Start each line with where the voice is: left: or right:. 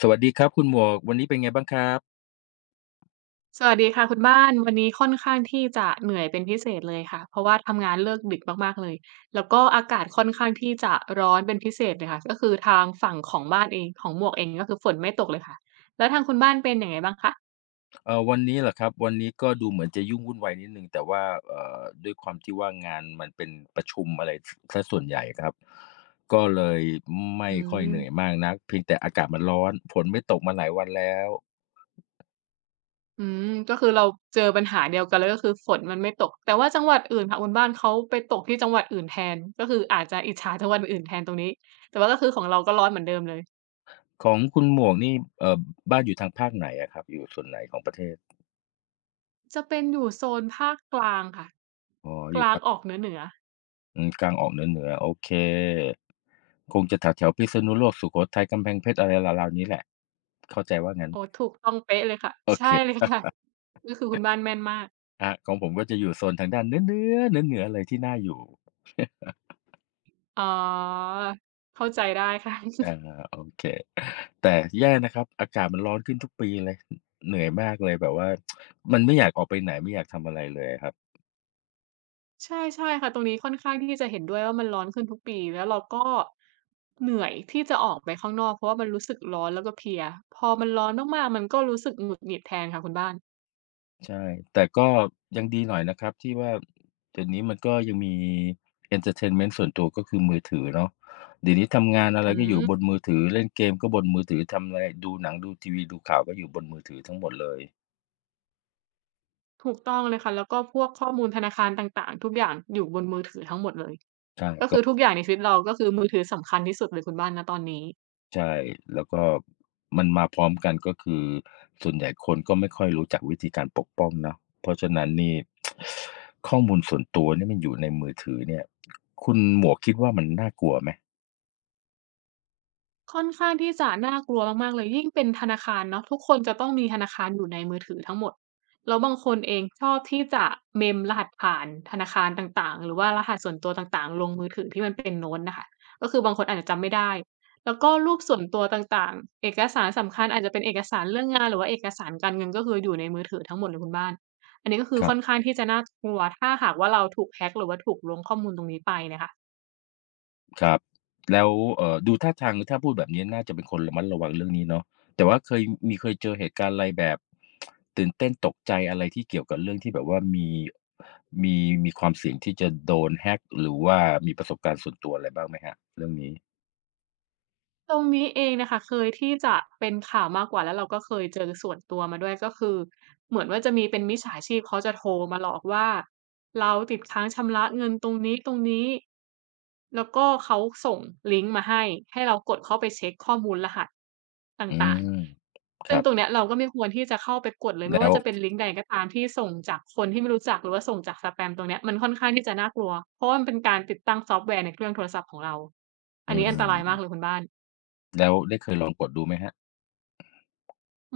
left: สวัสดีครับคุณหมวกวันนี้เป็นไงบ้างครับ
right: สวัสดีค่ะคุณบ้านวันนี้ค่อนข้างที่จะเหนื่อยเป็นพิเศษเลยค่ะเพราะว่าทำงานเลิกดึกมากๆเลยแล้วก็อากาศค่อนข้างที่จะร้อนเป็นพิเศษเลยค่ะก็คือทางฝั่งของบ้านเองของหมวกเองก็คือฝนไม่ตกเลยค่ะแล้วทางคุณบ้านเป็นยังไงบ้างคะ
left: วันนี้เหรอครับวันนี้ก็ดูเหมือนจะยุ่งวุ่นวายนิดหนึ่งแต่ว่าด้วยความที่ว่างานมันเป็นประชุมอะไรสเสียส่วนใหญ่ครับก็เลยไม่
right: อื
left: ค่อยเหนื่อย
right: ม
left: มากนักเพียงแต่อากาศมันร้อนฝนไม่ตกมาหลายวันแล้ว
right: อืมก็คือเราเจอปัญหาเดียวกันเลยก็คือฝนมันไม่ตกแต่ว่าจังหวัดอื่นค่ะคุณบ้านเขาไปตกที่จังหวัดอื่นแทนก็คืออาจจะอิจฉาจังหวัดอื่นแทนตรงนี้แต่ว่าก็คือของเราก็ร้อนเหมือนเดิมเลย
left: ของคุณหมวกนี่เอ่อบ้านอยู่ทางภาคไหนอะครับอยู่ส่วนไหนของประเทศ
right: จะเป็นอยู่โซนภาคกลางค่ะ
left: อ๋อ
right: ก
left: อยู่
right: ลาง
left: ภา
right: ออ
left: ค
right: กเหนือๆ
left: อืมกลางออกเหนือๆโอเคคงจะแถวๆพิษณุโลกสุโขทัยกำแพงเพชรอะไรราวๆนี้แหละเข้าใจว่างั้น
right: โอ้ถูกต้องเป๊ะเลยค่ะ
left: โอ
right: ใช่
left: เค
right: เลยค่ะก็คือคุณบ้านแม่นมาก
left: อ่ะของผมก็จะอยู่โซนทางด้านเนื้อๆเนื้อๆเลยที่น่าอยู่
right: อ๋อเข้าใจได้ค่ะ
left: เออโอเคแต่แย่นะครับอากาศมันร้อนขึ้นทุกปีเลยเหนื่อยมากเลยแบบว่ามันไม่อยากออกไปไหนไม่อยากทำอะไรเลยอะครับ
right: ใช่ใช่ค่ะ ตรงนี้ค่อนข้างที่จะเห็นด้วยว่ามันร้อนขึ้นทุกปี แล้วเราก็เหนื่อยที่จะออกไปข้างนอกเพราะว่ามันรู้สึกร้อนแล้วก็เพลีย พอมันร้อนมากๆมันก็รู้สึกหงุดหงิดแทนค่ะคุณบ้าน
left: ใช่แต่ก็ยังดีหน่อยนะครับที่ว่าเดี๋ยวนี้มันก็ยังมีเอนเทอร์เทนเมนต์ส่วนตัวก็คือมือถือเนาะเดี๋ยวนี้ทำงานอะไร
right: อื
left: ก็อยู่บน
right: ม
left: มือถือเล่นเกมก็บนมือถือทำอะไรดูหนังดูทีวีดูข่าวก็อยู่บนมือถือทั้งหมดเลย
right: ถูกต้องเลยค่ะ แล้วก็พวกข้อมูลธนาคารต่างๆทุกอย่างอยู่บนมือถือทั้งหมดเลยก็
left: ใช่
right: คือทุกอย่างในชีวิตเราก็คือมือถือสำคัญที่สุดเลยคุณบ้านณตอนนี้
left: ใช่ แล้วก็มันมาพร้อมกันก็คือส่วนใหญ่คนก็ไม่ค่อยรู้จักวิธีการปกป้องเนาะเพราะฉะนั้นนี่ ข้อมูลส่วนตัวเนี่ยมันอยู่ในมือถือเนี่ยคุณหมวกคิดว่ามันน่ากลัวไหม
right: ค่อนข้างที่จะน่ากลัวมากๆเลยยิ่งเป็นธนาคารเนาะทุกคนจะต้องมีธนาคารอยู่ในมือถือทั้งหมดแล้วบางคนเองชอบที่จะ mem รหัสผ่านธนาคารต่างๆหรือว่ารหัสส่วนตัวต่างๆลงมือถือที่มันเป็นโน้ตน่ะค่ะก็คือบางคนอาจจะจำไม่ได้แล้วก็รูปส่วนตัวต่างๆเอกสารสำคัญอาจจะเป็นเอกสารเรื่องงานหรือว่าเอกสารการเงินก็คืออยู่ในมือถือทั้งหมดเลยคุณบ้านอันนี้ก็คือ
left: ครั
right: ค่อน
left: บ
right: ข้างที่จะน่ากลัวถ้าหากว่าเราถูก hack หรือว่าถูกล้วงข้อมูลตรงนี้ไปเนี่ยค่ะ
left: ครับแล้วดูท่าทางถ้าพูดแบบนี้น่าจะเป็นคนระมัดระวังเรื่องนี้เนาะแต่ว่าเคยมีเคยเจอเหตุการณ์อะไรแบบตื่นเต้นตกใจอะไรที่เกี่ยวกับเรื่องที่แบบว่ามีมีมีความเสี่ยงที่จะโดน hack หรือว่ามีประสบการณ์ส่วนตัวอะไรบ้างไหมครับเรื่องนี้
right: ตรงนี้เองน่ะค่ะเคยที่จะเป็นข่าวมากกว่าแล้วเราก็เคยเจอส่วนตัวมาด้วยก็คือเหมือนว่าจะมีเป็นมิจฉาชีพเขาจะโทรมาหลอกว่าเราติดค้างชำระเงินตรงนี้ๆแล้วก็เขาส่งลิงก์มาให้ให้เรากดเข้าไปเช็กข้อมูลรหัสต
left: อื
right: ่าง
left: ม
right: ๆ
left: ค
right: ซึ่ง
left: รับ
right: ตรงเนี้ยเราก็ไม่ควรที่จะเข้าไปกดเลยไม่
left: แล้
right: ว่า
left: ว
right: จะเป็นลิงก์ใดก็ตามที่ส่งจากคนที่ไม่รู้จักหรือว่าส่งจากสแปมตรงเนี้ยมันค่อนข้างที่จะน่ากลัวเพราะว่ามันเป็นการติดตั้งซอฟต์แวร์ในเครื่องโทรศัพท์ของเราอั
left: อื
right: นนี้
left: ม
right: อันตรายมากเลยคุณบ้าน
left: แล้วได้เคยลองกดดูไหมครับ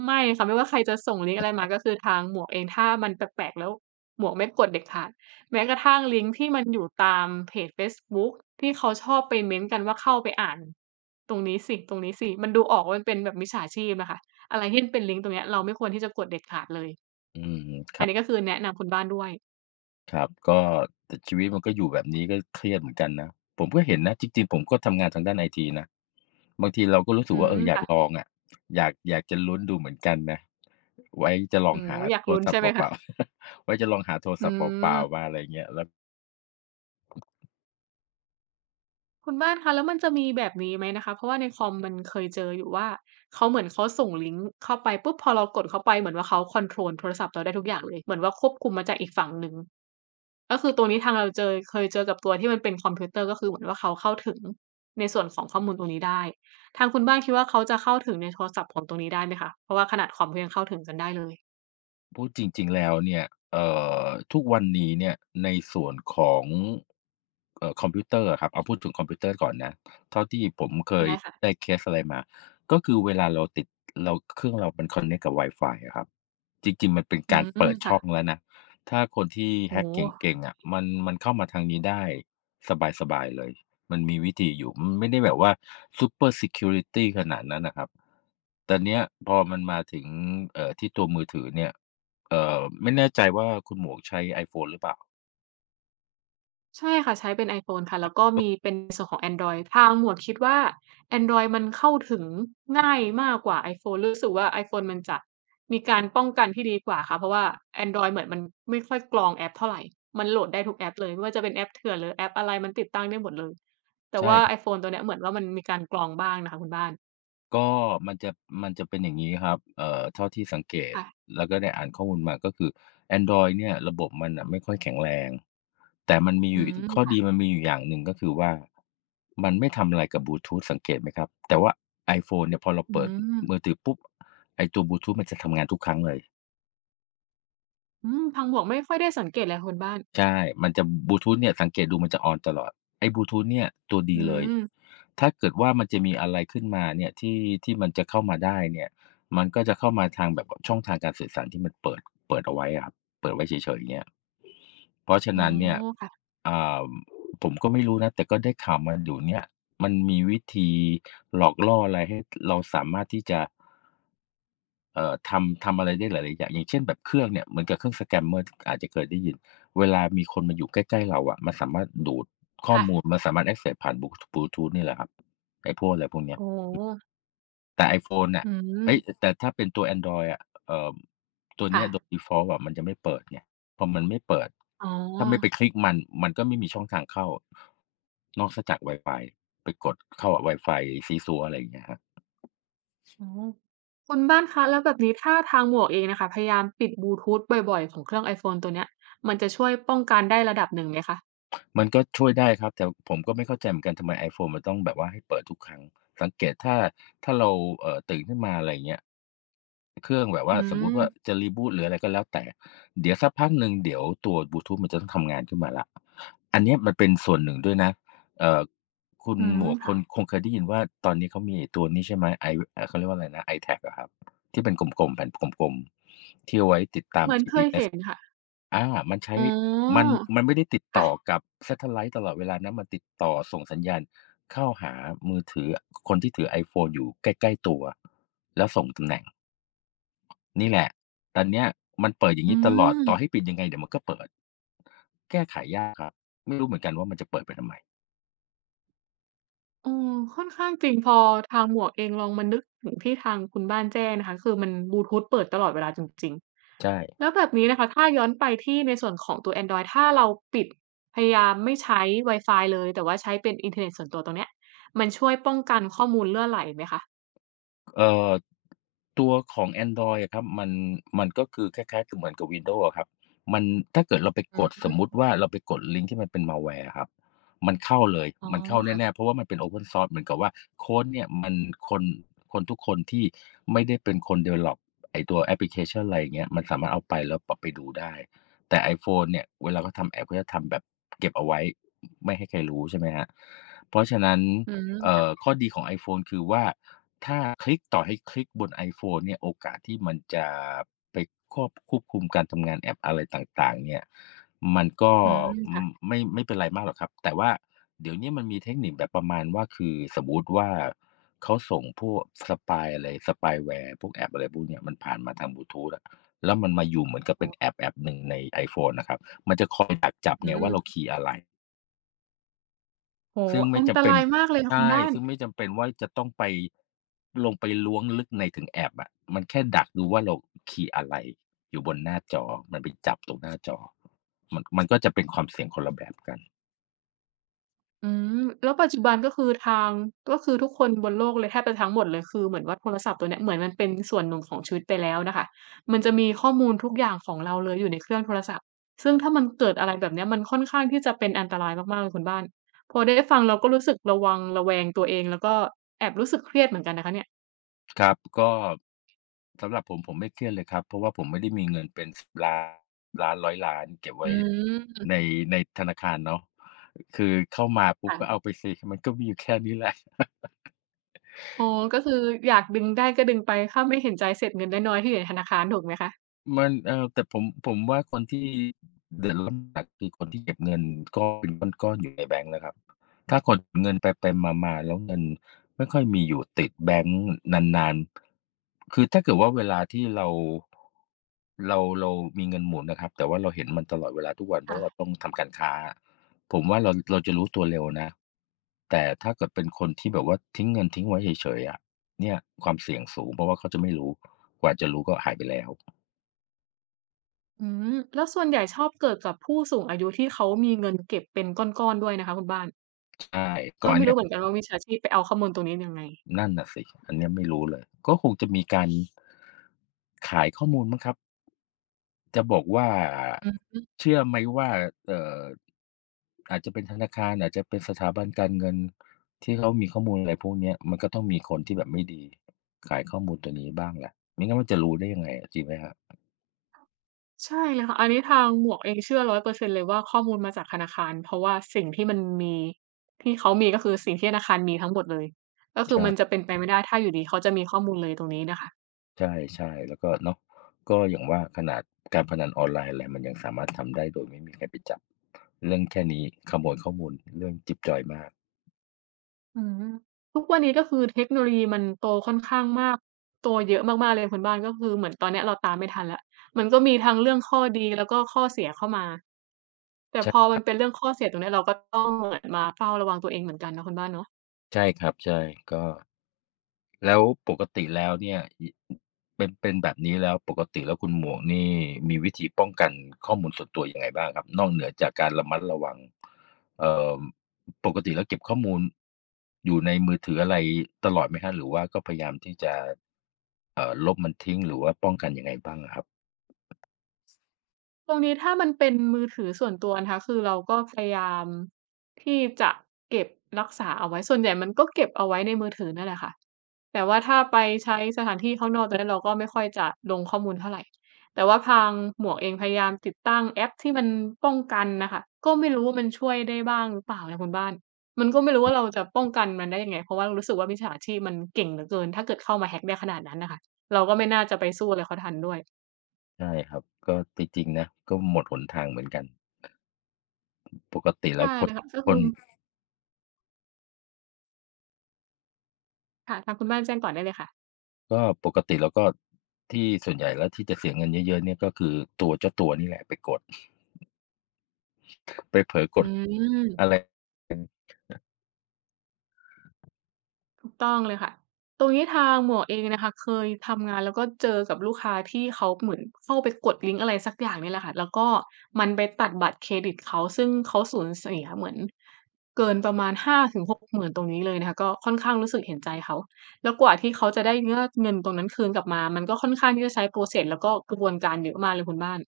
right: ไม่ค่ะไม่ว่าใครจะส่งลิงก์อะไรมาก็คือทางหมวกเองถ้ามันแปลกๆแล้วหมวกไม่กดเด็ดขาดแม้กระทั่งลิงก์ที่มันอยู่ตามเพจเฟซบุ๊กที่เขาชอบไปเม้นต์กันว่าเข้าไปอ่านตรงนี้สิตรงนี้สิมันดูออกว่ามันเป็นแบบมิจฉาชีพน่ะค่ะอะไรที่มันเป็นลิงก์ตรงเนี้ยเราไม่ควรที่จะกดเด็ดขาดเลย
left: อืมค
right: อัน
left: รับ
right: นี้ก็คือแนะนำคุณบ้านด้วย
left: ครับก็แต่ชีวิตมันก็อยู่แบบนี้ก็เครียดเหมือนกันนะผมก็เห็นนะจริงๆผมก็ทำงานทางด้านไอทีนะบางทีเราก็รู้สึ
right: อื
left: กว่าเอ
right: ม
left: ออยากล
right: ค่ะ
left: องอะอยากจะลุ้นดูเหมือนกันนะไว้จะลอ
right: โอ้
left: ง
right: โฮ
left: หา
right: อยาก
left: โทร
right: ลุ้น
left: ศัพ
right: ใช่
left: ท์
right: ไหม
left: เป
right: คะ
left: ล่าๆ ไว้จะลองหาโทร
right: อื
left: ศัพท์เปล่า
right: ม
left: ๆมาอะไรอย่างเงี้ยแล้ว
right: คุณบ้านคะแล้วมันจะมีแบบนี้ไหมนะคะเพราะว่าในคอมมันเคยเจออยู่ว่าเขาเหมือนเขาส่งลิงก์เข้าไปปุ๊บพอเรากดเข้าไปเหมือนว่าเขาคอนโทรลโทรศัพท์เราได้ทุกอย่างเลยเหมือนว่าควบคุมมาจากอีกฝั่งหนึ่งก็คือตรงนี้ทางเราเจอเคยเจอกับตัวที่มันเป็นคอมพิวเตอร์ก็คือเหมือนว่าเขาเข้าถึงในส่วนของข้อมูลตรงนี้ได้ทางคุณบ้านคิดว่าเขาจะเข้าถึงในโทรศัพท์ของตรงนี้ได้ไหมคะเพราะว่าขนาดคอมเขายังเข้าถึงกันได้เลย
left: พูดจริงๆแล้วเนี่ยเอ่อทุกวันนี้เนี่ยในส่วนของคอมพิวเตอร์อะครับเอาพูดถึงคอมพิวเตอร์ก่อนนะเท่าที่ผมเคย
right: ได้
left: ได้
right: ค่ะ
left: เคสอะไรมาก็คือเวลาเราติดเราเครื่องเรามัน connect กับไวฟายอะครับจริงๆมันเป็น
right: อื
left: การ
right: ม
left: เปิด
right: ค่ะ
left: ช่องแล้วนะถ้าคนที่
right: โอ้
left: hack เ
right: โฮ
left: ก่งๆอะมันเข้ามาทางนี้ได้สบายๆเลยมันมีวิธีอยู่มันไม่ได้แบบว่า super security ขนาดนั้นน่ะครับ แต่เนี้ยพอมันมาถึงที่ตัวมือถือเนี่ยไม่แน่ใจว่าคุณหมวกใช้ iPhone หรือเปล่า
right: ใช่ค่ะใช้เป็น iPhone ค่ะแล้วก็
left: แล้ว
right: มีเป็นในส่วนของแอนดรอยทางหมวกคิดว่าแอนดรอยมันเข้าถึงง่ายมากกว่า iPhone รู้สึกว่า iPhone มันจะมีการป้องกันที่ดีกว่าค่ะเพราะว่าแอนดรอยเหมือนมันไม่ค่อยกรองแอปเท่าไรมันโหลดได้ทุกแอปเลยไม่ว่าจะเป็นแอปเถื่อนหรือแอปอะไรมันติดตั้งได้หมดเลยแต่
left: ใช่
right: ว่า
left: ครับ
right: iPhone ตัวเนี้ยเหมือนว่ามันมีการกรองบ้างนะคะคุณบ้าน
left: ก็มันจะมันจะเป็นอย่างงี้ครับเท่าที่สังเกต
right: ค่ะ
left: แล้วก็ได้อ่านข้อมูลมาก็คือแอนดรอยด์เนี่ยระบบมันน่ะไม่ค่อยแข็งแรงแต่มันมีอ
right: อื
left: ยู่ข้อดี
right: ม
left: มันมีอยู่อย่างหนึ่งก็คือว่ามันไม่ทำอะไรกับบลูทูธสังเกตไหมครับแต่ว่า iPhone เนี่ยพอเรา
right: อื
left: เปิด
right: ม
left: มือถือปุ๊บไอ้ตัวบลูทูธมันจะทำงานทุกครั้งเลย
right: อืมทางหมวกไม่ค่อยได้สังเกตเลยค่ะคุณบ้าน
left: ใช่มันจะบลูทูธเนี่ยสังเกตดูมันจะ on ตลอดไอ้บลูทูธเนี่ยตัว
right: อื
left: ดีเลย
right: ม
left: ถ้าเกิดว่ามันจะมีอะไรขึ้นมาเนี่ยที่ที่มันจะเข้ามาได้เนี่ยมันก็จะเข้ามาทางแบบช่องทางการสื่อสารที่มันเปิดเอาไว้อะครับเปิดไว้เฉยๆอย่างเงี้ยเพราะฉะ
right: อ๋อ
left: นั้นเนี่ย
right: ค่ะ
left: อ่าผมก็ไม่รู้นะแต่ก็ได้ข่าวมาอยู่เนี่ยมันมีวิธีหลอกล่ออะไรให้เราสามารถที่จะ ทำอะไรได้หลายๆอย่างอย่างเช่นแบบเครื่องเนี่ยเหมือนกับเครื่อง Scammer ที่อาจจะเคยได้ยินเวลามีคนมาอยู่ใกล้ๆเราอะมันสามารถดูดข้อ
right: ค่ะ
left: มูลมันสามารถ access ผ่านบลูทูธนี่แหละครับไอ้พวกอะไรพวกเนี้ย
right: โอ้โฮ
left: แต่ iPhone
right: อื
left: น่ะเฮ้ย
right: ม
left: แต่ถ้าเป็นตัวแอนดรอยอะเอ่อตัวเนี้
right: ค่ะ
left: ยโดย default อะมันจะไม่เปิดไงพอมันไม่เปิด
right: อ๋อ
left: ถ้าไม่ไปคลิกมันมันก็ไม่มีช่องทางเข้านอกเสียจากวายฟายไปกดเข้ากับวายฟายซีซัวอะไรอย่างเงี้ยครับ
right: อ๋อคุณบ้านคะแล้วแบบนี้ถ้าทางหมวกเองนะคะพยายามปิดบลูทูธบ่อยๆของเครื่อง iPhone ตัวเนี้ยมันจะช่วยป้องกันได้ระดับหนึ่งไหมคะ
left: มันก็ช่วยได้ครับแต่ผมก็ไม่เข้าใจเหมือนกันทำไม iPhone มันต้องแบบว่าให้เปิดทุกครั้งสังเกตถ้าเราตื่นขึ้นมาอะไรอย่างเงี้ยเครื่องแบบ
right: อื
left: ว่าสมมุติว่า
right: ม
left: จะ reboot หรืออะไรก็แล้วแต่เดี๋ยวสักพักหนึ่งเดี๋ยวตัวบลูทูธมันจะต้องทำงานขึ้นมาแล้วอันเนี้ยมันเป็นส่วนหนึ่งด้วยนะเอ่อคุณ
right: อืม
left: หมวกค
right: ค่ะ
left: นคงเคยได้ยินว่าตอนนี้เขามีไอ้ตัวนี้ใช่ไหมไอเขาเรียกว่าอะไรนะ iTag อะครับที่เป็นกลมๆแผ่นกลมๆที่เอาไว้ติดตาม
right: เหมือนเคย
left: GPS
right: เห็นค่ะ
left: อามันใช้
right: อ๋อ
left: มันมันไม่ได้ติดต่อ
right: ค่ะ
left: กับแซตเทิลไลต์ตลอดเวลานะ มันติดต่อส่งสัญญาณเข้าหามือถือคนที่ถือ iPhone อยู่ใกล้ๆตัวแล้วส่งตำแหน่งนี่แหละตอนเนี้ยมันเปิดอย่าง
right: อื
left: งี้ตลอดต่อให้
right: ม
left: ปิดยังไงเดี๋ยวมันก็เปิดแก้ไขยากครับไม่รู้เหมือนกันว่ามันจะเปิดไปทำไม
right: เออค่อนข้างจริงพอทางหมวกเองลองมานึกถึงที่ทางคุณบ้านแจ้งนะคะคือมันบลูทูธเปิดตลอดเวลาจริงๆแล้
left: ใช่
right: วแบบนี้นะคะถ้าย้อนไปที่ในส่วนของตัวแอนดรอยด์ถ้าเราปิดพยายามไม่ใช้ไวายฟายเลยแต่ว่าใช้เป็นอินเทอร์เน็ตส่วนตัวตรงเนี้ยมันช่วยป้องกันข้อมูลรั่วไหลไหมคะ
left: เอ่อตัวของแอนดรอยอะครับมันก็คือคล้ายๆคือเหมือนกับ Windows อะครับมันถ้าเกิดเราไป
right: อื
left: กดสมมุ
right: ม
left: ติว่าเราไปกดลิงก์ที่มันเป็น malware อะครับมันเข้าเลย
right: อ๋อ
left: มันเข้าแน่
right: ค่ะ
left: ๆเพราะว่ามันเป็น Open Source เหมือนกับว่าโคดเนี่ยมันคนคนทุกคนที่ไม่ได้เป็นคน develop ไอ้ตัวแอปพลิเคชันอะไรอย่างเงี้ยมันสามารถเอาไปแล้วปรับไปดูได้แต่ iPhone เนี่ยเวลาเขาทำแอปเขาจะทำแบบเก็บเอาไว้ไม่ให้ใครรู้ใช่ไหมครับเพราะฉะนั้น
right: อืม
left: ข้อดีของ iPhone คือว่า ถ้าคลิกต่อให้คลิกบนไอโฟนเนี่ยโอกาสที่มันจะไปควบคุมการทำงานแอปอะไรต่างๆเนี่ยมันก็
right: อืมค่ะ
left: ไม่เป็นไรมากหรอกครับแต่ว่าเดี๋ยวเนี้ยมันมีเทคนิคแบบประมาณว่าคือสมมุติว่าเขาส่งพวก spy อะไร spyware พวกแอปอะไรพวกเนี้ยมันผ่านมาทางบลูทูธอะแล้วมันมาอยู่เหมือนกับ
right: อ๋
left: เป็
right: อ
left: นแอปหนึ่งในไอโฟนนะครับมันจะคอยดักจับ
right: อื
left: ไงว่าเรา
right: ม
left: คีย์อะไร
right: โอ้โฮ
left: ซึ่งไม่
right: อันต
left: จำเป็น
right: รายมากเลยค่ะคุณ
left: ใช่
right: บ้าน
left: ซึ่งไม่จำเป็นว่าจะต้องไปลงไปล้วงลึกในถึงแอปอะมันแค่ดักดูว่าเราคีย์อะไรอยู่บนหน้าจอมันไปจับตรงหน้าจอมันก็จะเป็นความเสี่ยงคนละแบบกัน
right: อืมแล้วปัจจุบันก็คือทางก็คือทุกคนบนโลกเลยแทบจะทั้งหมดเลยคือเหมือนว่าโทรศัพท์ตัวเนี้ยเหมือนมันเป็นส่วนหนึ่งของชีวิตไปแล้วน่ะค่ะมันจะมีข้อมูลทุกอย่างของเราเลยอยู่ในเครื่องโทรศัพท์ซึ่งถ้ามันเกิดอะไรแบบเนี้ยมันค่อนข้างที่จะเป็นอันตรายมากๆเลยคุณบ้านพอได้ฟังเราก็รู้สึกระวังระแวงตัวเองแล้วก็แอบรู้สึกเครียดเหมือนกันนะคะเนี่ย
left: ครับก็สำหรับผมไม่เครียดเลยครับเพราะว่าผมไม่ได้มีเงินเป็น10,000,000,000 1 0 0 0 0เก็บ
right: อื
left: ไว้
right: ม
left: ในในธนาคารเนาะคือเข้ามาปุ๊บก็เอา
right: ค่ะ
left: ไปสิมันก็มีอยู่แค่นี้แหละ
right: อ๋อก็คืออยากดึงได้ก็ดึงไปถ้าไม่เห็นใจเศษเงินน้อยๆที่อยู่ในธนาคารถูกไหมคะ
left: มันแต่ผมว่าคนที่เดือดร้อนหนักคือคนที่เก็บเงินก้อนเป็นก้อนๆอยู่ในแบงก์นะครับถ้าคนเงินไปๆมาๆแล้วเงินไม่ค่อยมีอยู่ติดแบงก์นานๆคือถ้าเกิดว่าเวลาที่เรามีเงินหมุนนะครับแต่ว่าเราเห็นมันตลอดเวลาทุกวันเพราะว่าเราต้องทำการค้าผมว่าเราจะรู้ตัวเร็วนะแต่ถ้าเกิดเป็นคนที่แบบว่าทิ้งเงินทิ้งไว้เฉยๆอะเนี่ยความเสี่ยงสูงเพราะว่าเขาจะไม่รู้กว่าจะรู้ก็หายไปแล้ว
right: อืมแล้วส่วนใหญ่ชอบเกิดกับผู้สูงอายุที่เขามีเงินเก็บเป็นก้อนๆด้วยนะคะคุณบ้าน
left: ใช่
right: ก็
left: ก่อน
right: ไม่
left: เนี่
right: รู้
left: ย
right: เหมือนกันว่ามิจฉาชีพไปเอาข้อมูลตรงนี้ยังไง
left: นั่นน่ะสิอันเนี้ยไม่รู้เลยก็คงจะมีการขายข้อมูลมั้งครับจะบอกว่า
right: อืม
left: เชื่อไหมว่าเอ่ออาจจะเป็นธนาคารอาจจะเป็นสถาบันการเงินที่เขามีข้อมูลอะไรพวกเนี้ยมันก็ต้องมีคนที่แบบไม่ดีขายข้อมูลตัวนี้บ้างแหละไม่งั้นมันจะรู้ได้ยังไงอะจริงไหมครับ
right: ใช่เลยค่ะอันนี้ทางหมวกเองเชื่อ100%เปอร์เซ็นต์เลยว่าข้อมูลมาจากธนาคารเพราะว่าสิ่งที่มันมีที่เขามีก็คือสิ่งที่ธนาคารมีทั้งหมดเลยก็คือมันจะ
left: ใช่
right: เป็นไปไม่ได้ถ้าอยู่ดีเขาจะมีข้อมูลเลยตรงนี้น่ะค่ะ
left: ใช่ๆแล้วก็เนาะก็อย่างว่าขนาดการพนันออนไลน์อะไรมันยังสามารถทำได้โดยไม่มีใครไปจับเรื่องแค่นี้ขโมยข้อมูลเรื่องจิ๊บจ๊อยมาก
right: อืมทุกวันนี้ก็คือเทคโนโลยีมันโตค่อนข้างมาก โตเยอะมากๆเลยคุณบ้านก็คือเหมือนตอนเนี้ยเราตามไม่ทันแล้วมันก็มีทั้งเรื่องข้อดีแล้วก็ข้อเสียเข้ามา แต่
left: ใช
right: พอ
left: ่
right: มันเป็นเรื่องข้อเสียตรงเนี้ยเราก็ต้องเหมือนมาเฝ้าระวังตัวเองเหมือนกันเนาะคุณบ้านเนาะ
left: ใช่ครับใช่ก็แล้วปกติแล้วเนี่ยยเป็นแบบนี้แล้วปกติแล้วคุณหมวกนี่มีวิธีป้องกันข้อมูลส่วนตัวยังไงบ้างครับนอกเหนือจากการระมัดระวังเอ่อปกติแล้วเก็บข้อมูลอยู่ในมือถืออะไรตลอดไหมครับหรือว่าก็พยายามที่จะลบมันทิ้งหรือว่าป้องกันยังไงบ้างอะครับ
right: ตรงนี้ถ้ามันเป็นมือถือส่วนตัวนะคะคือเราก็พยายามที่จะเก็บรักษาเอาไว้ส่วนใหญ่มันก็เก็บเอาไว้ในมือถือนั่นแหละค่ะแต่ว่าถ้าไปใช้สถานที่ข้างนอกตอนนั้นเราก็ไม่ค่อยจะลงข้อมูลเท่าไรแต่ว่าทางหมวกเองพยายามติดตั้งแอปที่มันป้องกันน่ะค่ะก็ไม่รู้ว่ามันช่วยได้บ้างหรือเปล่านะคุณบ้านมันก็ไม่รู้ว่าเราจะป้องกันมันได้ยังไงเพราะว่ารู้สึกว่ามิจฉาชีพมันเก่งเหลือเกินถ้าเกิดเข้ามา hack ได้ขนาดนั้นน่ะค่ะเราก็ไม่น่าจะไปสู้อะไรเขาทันด้วย
left: ใช่ครับก็จริงๆนะก็หมดหนทางเหมือนกันปกติ
right: ใช่
left: แล้ว
right: เลยค่ะก็
left: ค
right: คือ
left: น
right: ค่ะทางคุณบ้านแจ้งก่อนได้เลยค่ะ
left: ก็ปกติแล้วก็ที่ส่วนใหญ่แล้วที่จะเสียเงินเยอะๆเนี่ยก็คือตัวเจ้าตัวนี่แหละไปกด ไปเผลอก
right: อื
left: ด
right: ม
left: อะไร
right: ถูกต้องเลยค่ะตรงนี้ทางหมวกเองนะคะเคยทำงานแล้วก็เจอกับลูกค้าที่เขาเหมือนเข้าไปกดลิงก์อะไรสักอย่างนี่แหละค่ะแล้วก็มันไปตัดบัตรเครดิตเขาซึ่งเขาสูญเสียเหมือนเกินประมาณ5งหก6มื่นตรงนี้เลยนะคะก็ค่อนข้างรู้สึกเห็นใจเขาแล้วกว่าที่เขาจะได้เงือเงินตรงนั้นคืนกลับมามันก็ค่อนข้างที่จะใช้ process แล้วก็กระบวนการเยอะมากเลยคุณบ้าน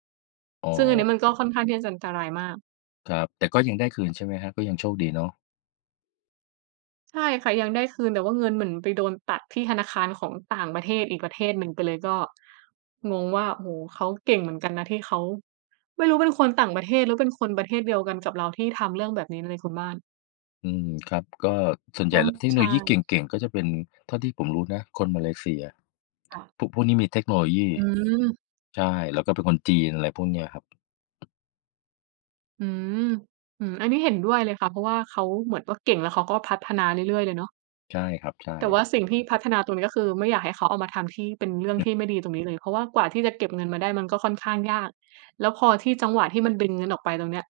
left: อ๋อ
right: ซึ่งอันนี้มันก็ค่อนข้างที่จะอันตรายมาก
left: ครับแต่ก็ยังได้คืนใช่ไหมครับก็ยังโชคดีเนาะ
right: ใช่ค่ะยังได้คืนแต่ว่าเงินเหมือนไปโดนตัดที่ธนาคารของต่างประเทศอีกประเทศหนึ่งไปเลยก็งงว่าโอ้โฮเขาเก่งเหมือนกันนะที่เขาไม่รู้เป็นคนต่างประเทศหรือเป็นคนประเทศเดียวกันกับเราที่ทำเรื่องแบบนี้เลยคุณบ้าน
left: อืมครับก็ส่วน
right: เพ
left: ใหญ่
right: ราะ
left: แล้วเทคโนโลยีเก
right: ใช่
left: ่งๆก็จะเป็นเท่าที่ผมรู้นะคนมาเลเซีย
right: ค่ะ
left: พวกนี้มีเทคโนโลยี
right: อืม
left: ใช่แล้วก็เป็นคนจีนอะไรพวกเนี้ยครับ
right: อืมอืมอันนี้เห็นด้วยเลยค่ะเพราะว่าเขาเหมือนว่าเก่งแล้วเขาก็พัฒนาเรื่อยๆเลยเนาะ
left: ใช่ครับใช่
right: แต่ว่าสิ่งที่พัฒนาตรงนี้ก็คือไม่อยากให้เขาเอามาทำที่เป็นเรื่องที่ไม่ดีตรงนี้เลยเพราะว่ากว่าที่จะเก็บเงินมาได้มันก็ค่อนข้างยากแล้วพอที่จังหวะที่มันดึงเงินออกไปตรงเนี้ย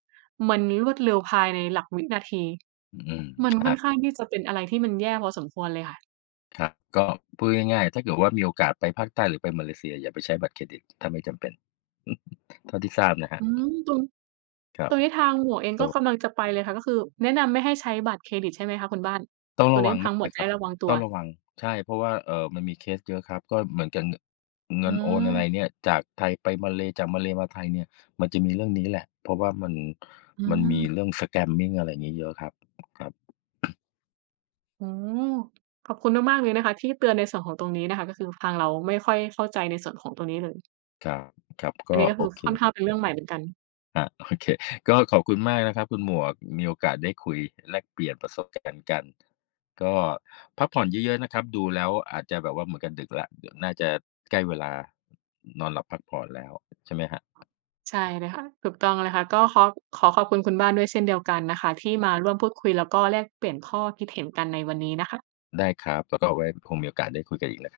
right: มันรวดเร็วภายในหลักวินาที
left: อืม
right: มันค่
left: ใช่
right: อนข้างที่จะเป็นอะไรที่มันแย่พอสมควรเลยค่ะ
left: ครับก็พูดง่ายๆถ้าเกิดว่ามีโอกาสไปภาคใต้หรือไปมาเลเซียอย่าไปใช้บัตรเครดิตถ้าไม่จำเป็น เท่าที่ทราบนะครั
right: อื
left: บ
right: มตรง
left: ครั
right: ต
left: บ
right: รงนี้ทางหมวกเอง
left: โอ้
right: ก็
left: โฮ
right: กำลังจะไปเลยค่ะก็คือแนะนำไม่ให้ใช้บัตรเครดิตใช่ไหมคะคุณบ้าน
left: ต้อง
right: ตัว
left: ระ
right: นี้
left: วัง
right: ทาง
left: มาก
right: หมว
left: เล
right: ก
left: ย
right: จะ
left: ครั
right: ได้
left: บ
right: ระวังตั
left: ต้
right: ว
left: องระวังใช่เพราะว่ามันมีเคสเยอะครับก็เหมือนกับง
right: อื
left: เงินโอน
right: ม
left: อะไรเนี่ยจากไทยไปมาเลย์จากมาเลย์มาไทยเนี่ยมันจะมีเรื่องนี้แหละเพราะว่า
right: อื
left: มันมีเรื่อ
right: ม
left: ง scamming อะไรอย่างงี้เยอะครับครับ
right: โอ้อขอบคุณมากๆเลยนะคะที่เตือนในส่วนของตรงนี้นะคะก็คือทางเราไม่ค่อยเข้าใจในส่วนของตรงนี้เลย
left: ครับครับ
right: อัน
left: ก็
right: นี้ก็
left: โอ
right: คือ
left: เค
right: ค่อนข้างเป็นเรื่องใหม่เหมือนกัน
left: ครับโอเคก็ขอบคุณมากนะครับคุณหมวกมีโอกาสได้คุยแลกเปลี่ยนประสบการณ์กันก็พักผ่อนเยอะๆนะครับดูแล้วอาจจะแบบว่าเหมือนกับดึกแล้วเดี๋ยวน่าจะใกล้เวลานอนหลับพักผ่อนแล้วใช่ไหมครับ
right: ใช่เลยค่ะถูกต้องเลยค่ะก็ขอบคุณคุณบ้านด้วยเช่นเดียวกันนะคะที่มาร่วมพูดคุยแล้วก็แลกเปลี่ยนข้อคิดเห็นกันในวันนี้นะคะ
left: ได้ครับ แล้วก็เอาไว้คงมีโอกาสได้คุยกันอีกนะ